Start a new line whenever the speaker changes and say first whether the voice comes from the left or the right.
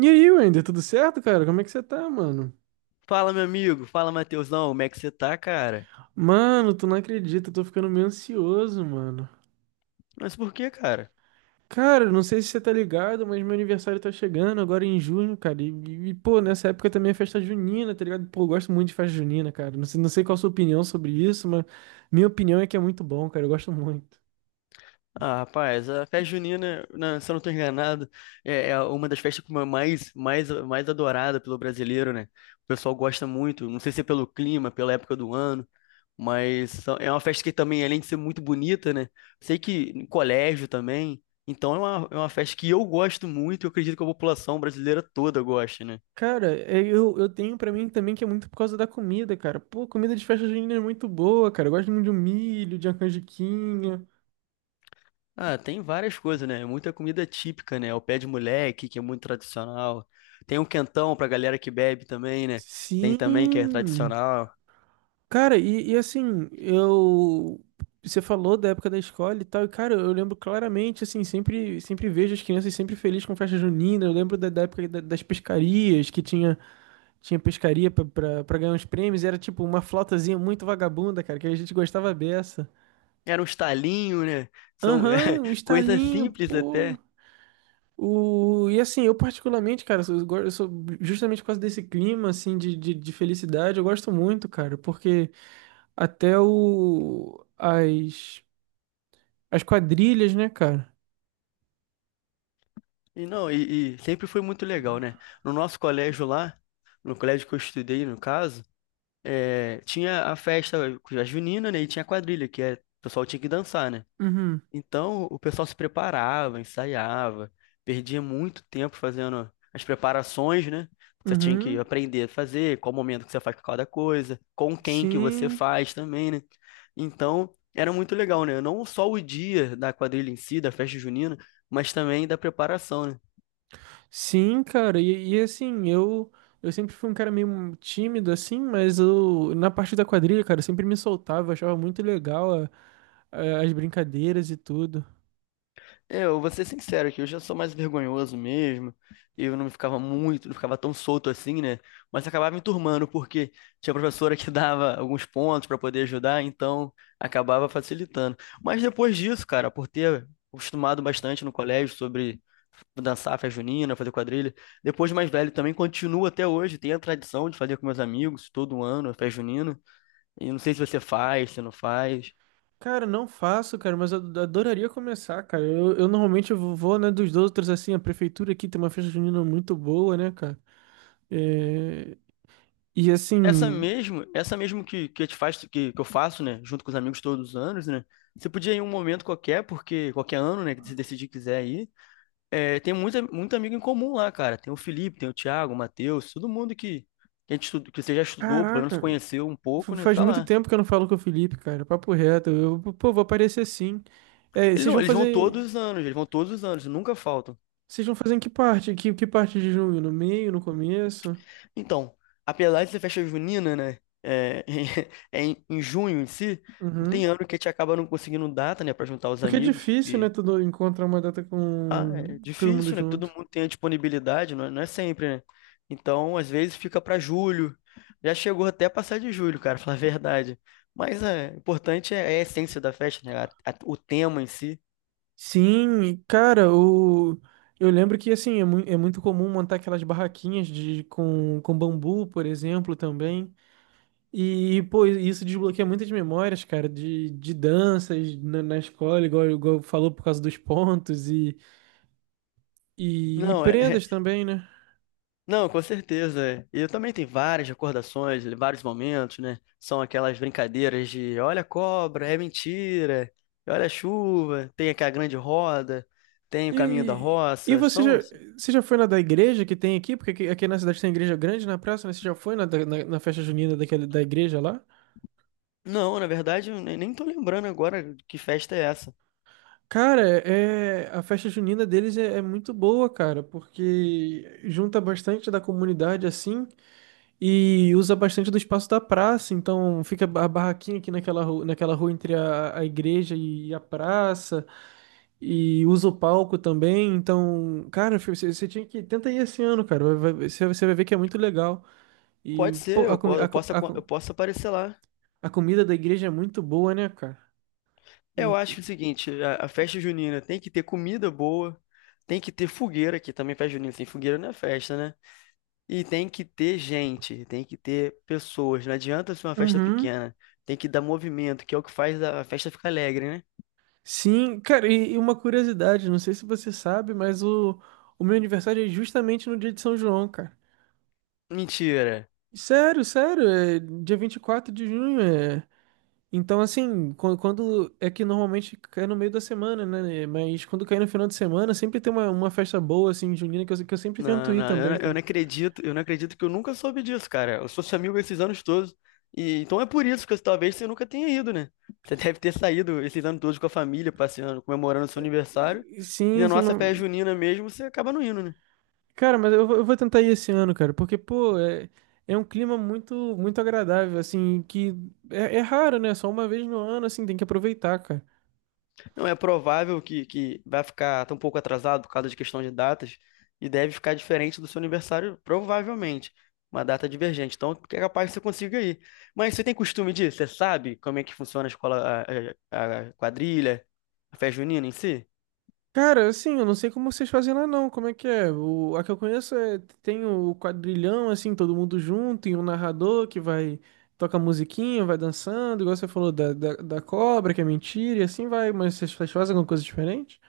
right: E aí, Wender, tudo certo, cara? Como é que você tá, mano?
left: Fala, meu amigo. Fala, Matheusão. Como é que você tá, cara?
right: Mano, tu não acredita, eu tô ficando meio ansioso, mano.
left: Mas por que, cara?
right: Cara, eu não sei se você tá ligado, mas meu aniversário tá chegando agora em junho, cara. Pô, nessa época também é festa junina, tá ligado? Pô, eu gosto muito de festa junina, cara. Não sei qual a sua opinião sobre isso, mas minha opinião é que é muito bom, cara. Eu gosto muito.
left: Ah, rapaz, a festa junina, né, se eu não tô enganado, é uma das festas como é mais, mais, mais adorada pelo brasileiro, né? O pessoal gosta muito, não sei se é pelo clima, pela época do ano, mas é uma festa que também, além de ser muito bonita, né? Sei que em colégio também, então é uma festa que eu gosto muito e eu acredito que a população brasileira toda gosta, né?
right: Cara, é, eu tenho pra mim também que é muito por causa da comida, cara. Pô, comida de festa junina é muito boa, cara. Eu gosto muito de um milho, de uma canjiquinha.
left: Ah, tem várias coisas, né? Muita comida típica, né? O pé de moleque, que é muito tradicional. Tem o quentão pra galera que bebe também, né? Tem também que é
right: Sim.
left: tradicional.
right: Cara, e assim, eu. Você falou da época da escola e tal, e cara, eu lembro claramente, assim, sempre vejo as crianças sempre felizes com festa junina. Eu lembro da época das pescarias, tinha pescaria pra ganhar uns prêmios, e era tipo uma flautazinha muito vagabunda, cara, que a gente gostava beça.
left: Era um estalinho, né? São é,
right: Aham, um
left: coisas
right: estalinho,
left: simples
right: pô.
left: até.
right: E assim, eu particularmente, cara, eu sou justamente por causa desse clima, assim, de felicidade, eu gosto muito, cara, porque até o. As. as quadrilhas, né, cara?
left: E não, e sempre foi muito legal, né? No nosso colégio lá, no colégio que eu estudei, no caso, tinha a festa, a junina, né? E tinha a quadrilha, que é, o pessoal tinha que dançar, né?
right: Uhum.
left: Então, o pessoal se preparava, ensaiava, perdia muito tempo fazendo as preparações, né? Você tinha que
right: Uhum.
left: aprender a fazer, qual momento que você faz cada coisa, com quem que você
right: Sim.
left: faz também, né? Então, era muito legal, né? Não só o dia da quadrilha em si, da festa junina, mas também da preparação, né?
right: Sim, cara. E, assim, eu sempre fui um cara meio tímido, assim, mas eu, na parte da quadrilha, cara, eu sempre me soltava, eu achava muito legal as brincadeiras e tudo.
left: Eu vou ser sincero aqui, eu já sou mais vergonhoso mesmo. Eu não ficava muito, não ficava tão solto assim, né? Mas acabava me turmando, porque tinha professora que dava alguns pontos para poder ajudar, então acabava facilitando. Mas depois disso, cara, por ter acostumado bastante no colégio sobre dançar festa junina, fazer quadrilha, depois de mais velho também continuo até hoje, tenho a tradição de fazer com meus amigos todo ano, a festa junina. E não sei se você faz, se não faz.
right: Cara, não faço, cara, mas eu adoraria começar, cara. Eu normalmente eu vou, né, dos outros, assim, a prefeitura aqui tem uma festa junina muito boa, né, cara? É, E assim,
left: Essa mesmo te faz, que eu faço, né, junto com os amigos todos os anos, né, você podia ir em um momento qualquer, porque qualquer ano, né, que você decidir que quiser ir, tem muita, muito amigo em comum lá, cara, tem o Felipe, tem o Thiago, o Matheus, todo mundo que que você já estudou, pelo menos
right: caraca.
left: conheceu um pouco, né,
right: Faz
left: tá
right: muito
left: lá.
right: tempo que eu não falo com o Felipe, cara. Papo reto. Eu, pô, vou aparecer sim. É,
left: Ele
right: vocês
left: não,
right: vão
left: eles vão
right: fazer.
left: todos os anos, eles vão todos os anos, nunca faltam.
right: Vocês vão fazer em que parte? Que parte de junho? No meio, no começo?
left: Então, apesar de ser festa junina, né, é, é em junho em si, tem
right: Uhum.
left: ano que a gente acaba não conseguindo data, né, pra juntar os
right: Porque é
left: amigos.
right: difícil, né? Tudo encontrar uma data
left: Ah,
right: com
left: é
right: todo mundo
left: difícil, né? Que todo
right: junto.
left: mundo tem a disponibilidade, não é, não é sempre, né? Então, às vezes fica para julho. Já chegou até a passar de julho, cara, falar a verdade. Mas o importante é a essência da festa, né? O tema em si.
right: Sim, cara, eu lembro que assim, é, é muito comum montar aquelas barraquinhas de... com bambu, por exemplo, também. E, pô, isso desbloqueia muitas memórias, cara, de danças na escola, igual falou, por causa dos pontos e
left: Não,
right: prendas também, né?
left: não, com certeza. É. E eu também tenho várias recordações, vários momentos, né? São aquelas brincadeiras de olha a cobra, é mentira, olha a chuva, tem aquela grande roda, tem o caminho da
right: E, e
left: roça.
right: você já,
left: São.
right: você já foi na da igreja que tem aqui? Porque aqui na cidade tem igreja grande na praça, né? Você já foi na festa junina daquela, da igreja lá?
left: Não, na verdade, eu nem tô lembrando agora que festa é essa.
right: Cara, é, a festa junina deles é muito boa, cara, porque junta bastante da comunidade assim. E usa bastante do espaço da praça, então fica a barraquinha aqui naquela rua entre a igreja e a praça, e usa o palco também, então, cara, você tinha que... Tenta ir esse ano, cara, você vai ver que é muito legal.
left: Pode
right: E,
left: ser,
right: pô, a,
left: eu, po-
right: comi-
left: eu
right: a, co-
left: posso,
right: a,
left: aco- eu
right: co-
left: posso aparecer lá.
right: a comida da igreja é muito boa, né, cara? Hum,
left: Eu acho o seguinte, a festa junina tem que ter comida boa, tem que ter fogueira, que também festa junina sem fogueira não é festa, né? E tem que ter gente, tem que ter pessoas. Não adianta ser uma festa
right: Uhum.
left: pequena. Tem que dar movimento, que é o que faz a festa ficar alegre, né?
right: Sim, cara, e uma curiosidade, não sei se você sabe, mas o meu aniversário é justamente no dia de São João, cara.
left: Mentira.
right: Sério, é dia 24 de junho, é... Então, assim, quando, é que normalmente cai no meio da semana, né? né? Mas quando cai no final de semana, sempre tem uma festa boa, assim, junina, que eu sempre tento
left: Não,
right: ir
left: não, eu não,
right: também, cara.
left: eu não acredito que eu nunca soube disso, cara. Eu sou seu amigo esses anos todos. E então é por isso que talvez você nunca tenha ido, né? Você deve ter saído esses anos todos com a família, passeando, comemorando seu aniversário. E
right: Sim,
left: na
right: sim.
left: nossa festa junina mesmo, você acaba não indo, né?
right: Cara, mas eu, eu vou tentar ir esse ano, cara, porque, pô, é, é um clima muito, muito agradável, assim, que é, é raro, né? Só uma vez no ano, assim, tem que aproveitar, cara.
left: Não é provável que vai ficar tão pouco atrasado por causa de questão de datas e deve ficar diferente do seu aniversário, provavelmente. Uma data divergente. Então, é capaz que você consiga ir. Mas você tem costume disso? Você sabe como é que funciona a escola, a quadrilha, a festa junina em si?
right: Cara, assim, eu não sei como vocês fazem lá não, como é que é? A que eu conheço é, tem o quadrilhão, assim, todo mundo junto, e um narrador que vai, toca musiquinha, vai dançando, igual você falou da cobra, que é mentira, e assim vai, mas vocês fazem alguma coisa diferente?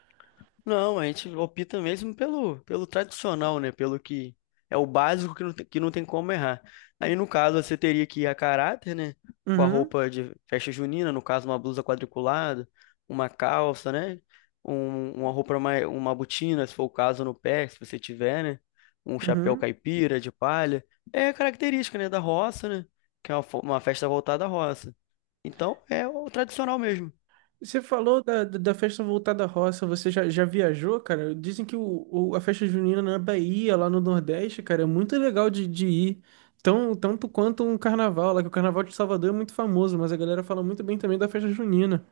left: Não, a gente opta mesmo pelo tradicional, né? Pelo que é o básico que não tem como errar. Aí, no caso, você teria que ir a caráter, né? Com a
right: Uhum,
left: roupa de festa junina, no caso, uma blusa quadriculada, uma calça, né? Uma roupa mais, uma botina, se for o caso, no pé, se você tiver, né? Um chapéu
right: uhum.
left: caipira de palha. É característica, né? Da roça, né? Que é uma festa voltada à roça. Então, é o tradicional mesmo.
right: Você falou da festa voltada à roça, já viajou, cara? Dizem que a festa junina na Bahia, lá no Nordeste, cara, é muito legal de ir. Tanto quanto um carnaval, lá que o carnaval de Salvador é muito famoso, mas a galera fala muito bem também da festa junina.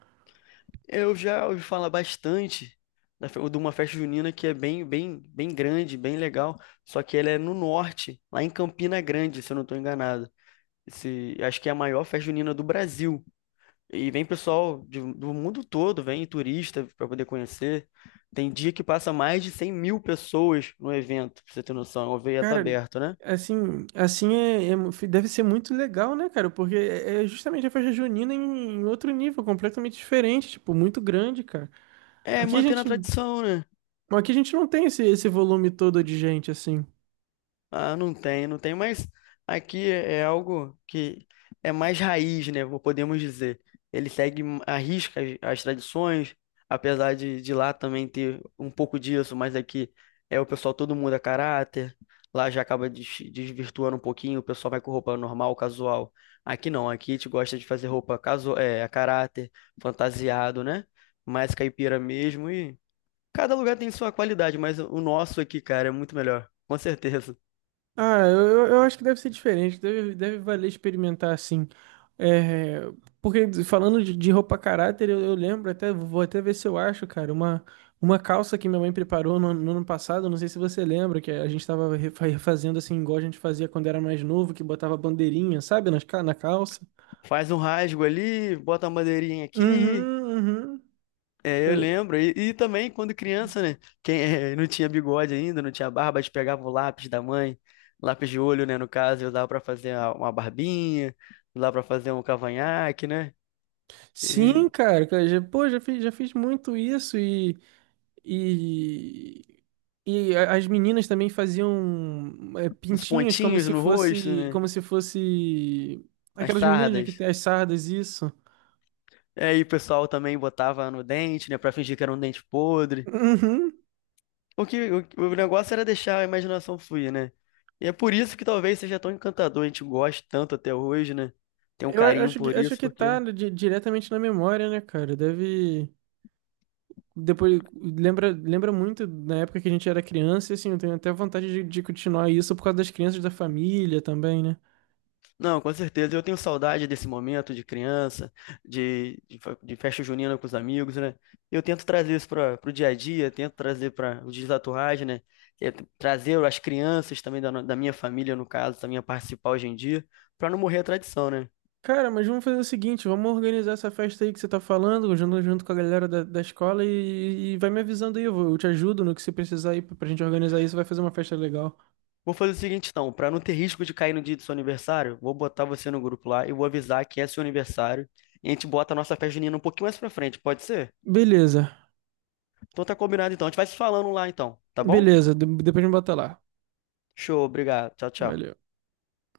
left: Eu já ouvi falar bastante de uma festa junina que é bem, bem, bem grande, bem legal. Só que ela é no norte, lá em Campina Grande, se eu não estou enganado. Esse, acho que é a maior festa junina do Brasil. E vem pessoal do mundo todo, vem turista para poder conhecer. Tem dia que passa mais de 100.000 pessoas no evento, pra você ter noção. É um evento
right: Cara,
left: aberto, né?
right: assim é, deve ser muito legal, né, cara? Porque é é justamente a festa junina em, em outro nível, completamente diferente, tipo, muito grande, cara.
left: É
right: Aqui a
left: mantendo a
right: gente,
left: tradição, né?
right: aqui a gente não tem esse, esse volume todo de gente, assim.
left: Ah, não tem, não tem, mas aqui é algo que é mais raiz, né? Podemos dizer. Ele segue à risca as tradições, apesar de lá também ter um pouco disso, mas aqui é o pessoal todo mundo muda caráter. Lá já acaba desvirtuando um pouquinho, o pessoal vai com roupa normal, casual. Aqui não, aqui a gente gosta de fazer roupa a caráter, fantasiado, né? Mais caipira mesmo e cada lugar tem sua qualidade, mas o nosso aqui, cara, é muito melhor, com certeza.
right: Ah, eu acho que deve ser diferente, deve valer experimentar assim. É, porque falando de roupa caráter, eu lembro até, vou até ver se eu acho, cara, uma calça que minha mãe preparou no ano passado, não sei se você lembra, que a gente tava refazendo assim, igual a gente fazia quando era mais novo, que botava bandeirinha, sabe, na calça.
left: Faz um rasgo ali, bota uma madeirinha aqui.
right: Uhum, uhum.
left: É, eu
right: Eu-
left: lembro. E também quando criança, né? Quem não tinha bigode ainda, não tinha barba, a gente pegava o lápis da mãe, lápis de olho, né? No caso, eu usava pra fazer uma barbinha, usava pra fazer um cavanhaque, né? E
right: sim, cara, cara, já, pô, já fiz muito isso e, as meninas também faziam é,
left: uns
right: pintinhas
left: pontinhos no rosto, né?
right: como se fosse
left: As
right: aquelas meninas, né, que
left: sardas.
right: tem as sardas, isso.
left: É. E aí o pessoal também botava no dente, né? Pra fingir que era um dente podre.
right: Uhum.
left: O negócio era deixar a imaginação fluir, né? E é por isso que talvez seja tão encantador, a gente gosta tanto até hoje, né? Tem um
right: Eu
left: carinho
right: acho que
left: por
right: acho
left: isso,
right: que tá
left: porque.
right: diretamente na memória, né, cara? Deve depois lembra, lembra muito na época que a gente era criança, e assim, eu tenho até vontade de continuar isso por causa das crianças da família também, né?
left: Não, com certeza, eu tenho saudade desse momento de criança, de festa junina com os amigos, né? Eu tento trazer isso para o dia a dia, tento trazer para o Dias da Torragem, né? É, trazer as crianças também da minha família, no caso, também a participar hoje em dia, para não morrer a tradição, né?
right: Cara, mas vamos fazer o seguinte, vamos organizar essa festa aí que você tá falando, junto, junto com a galera da escola e vai me avisando aí, eu te ajudo no que você precisar aí pra pra gente organizar isso, vai fazer uma festa legal.
left: Vou fazer o seguinte, então, para não ter risco de cair no dia do seu aniversário, vou botar você no grupo lá e vou avisar que é seu aniversário. E a gente bota a nossa festa junina um pouquinho mais pra frente, pode ser?
right: Beleza,
left: Então tá combinado então. A gente vai se falando lá então, tá bom?
right: depois me bota lá.
left: Show, obrigado. Tchau,
right: Valeu.
left: tchau.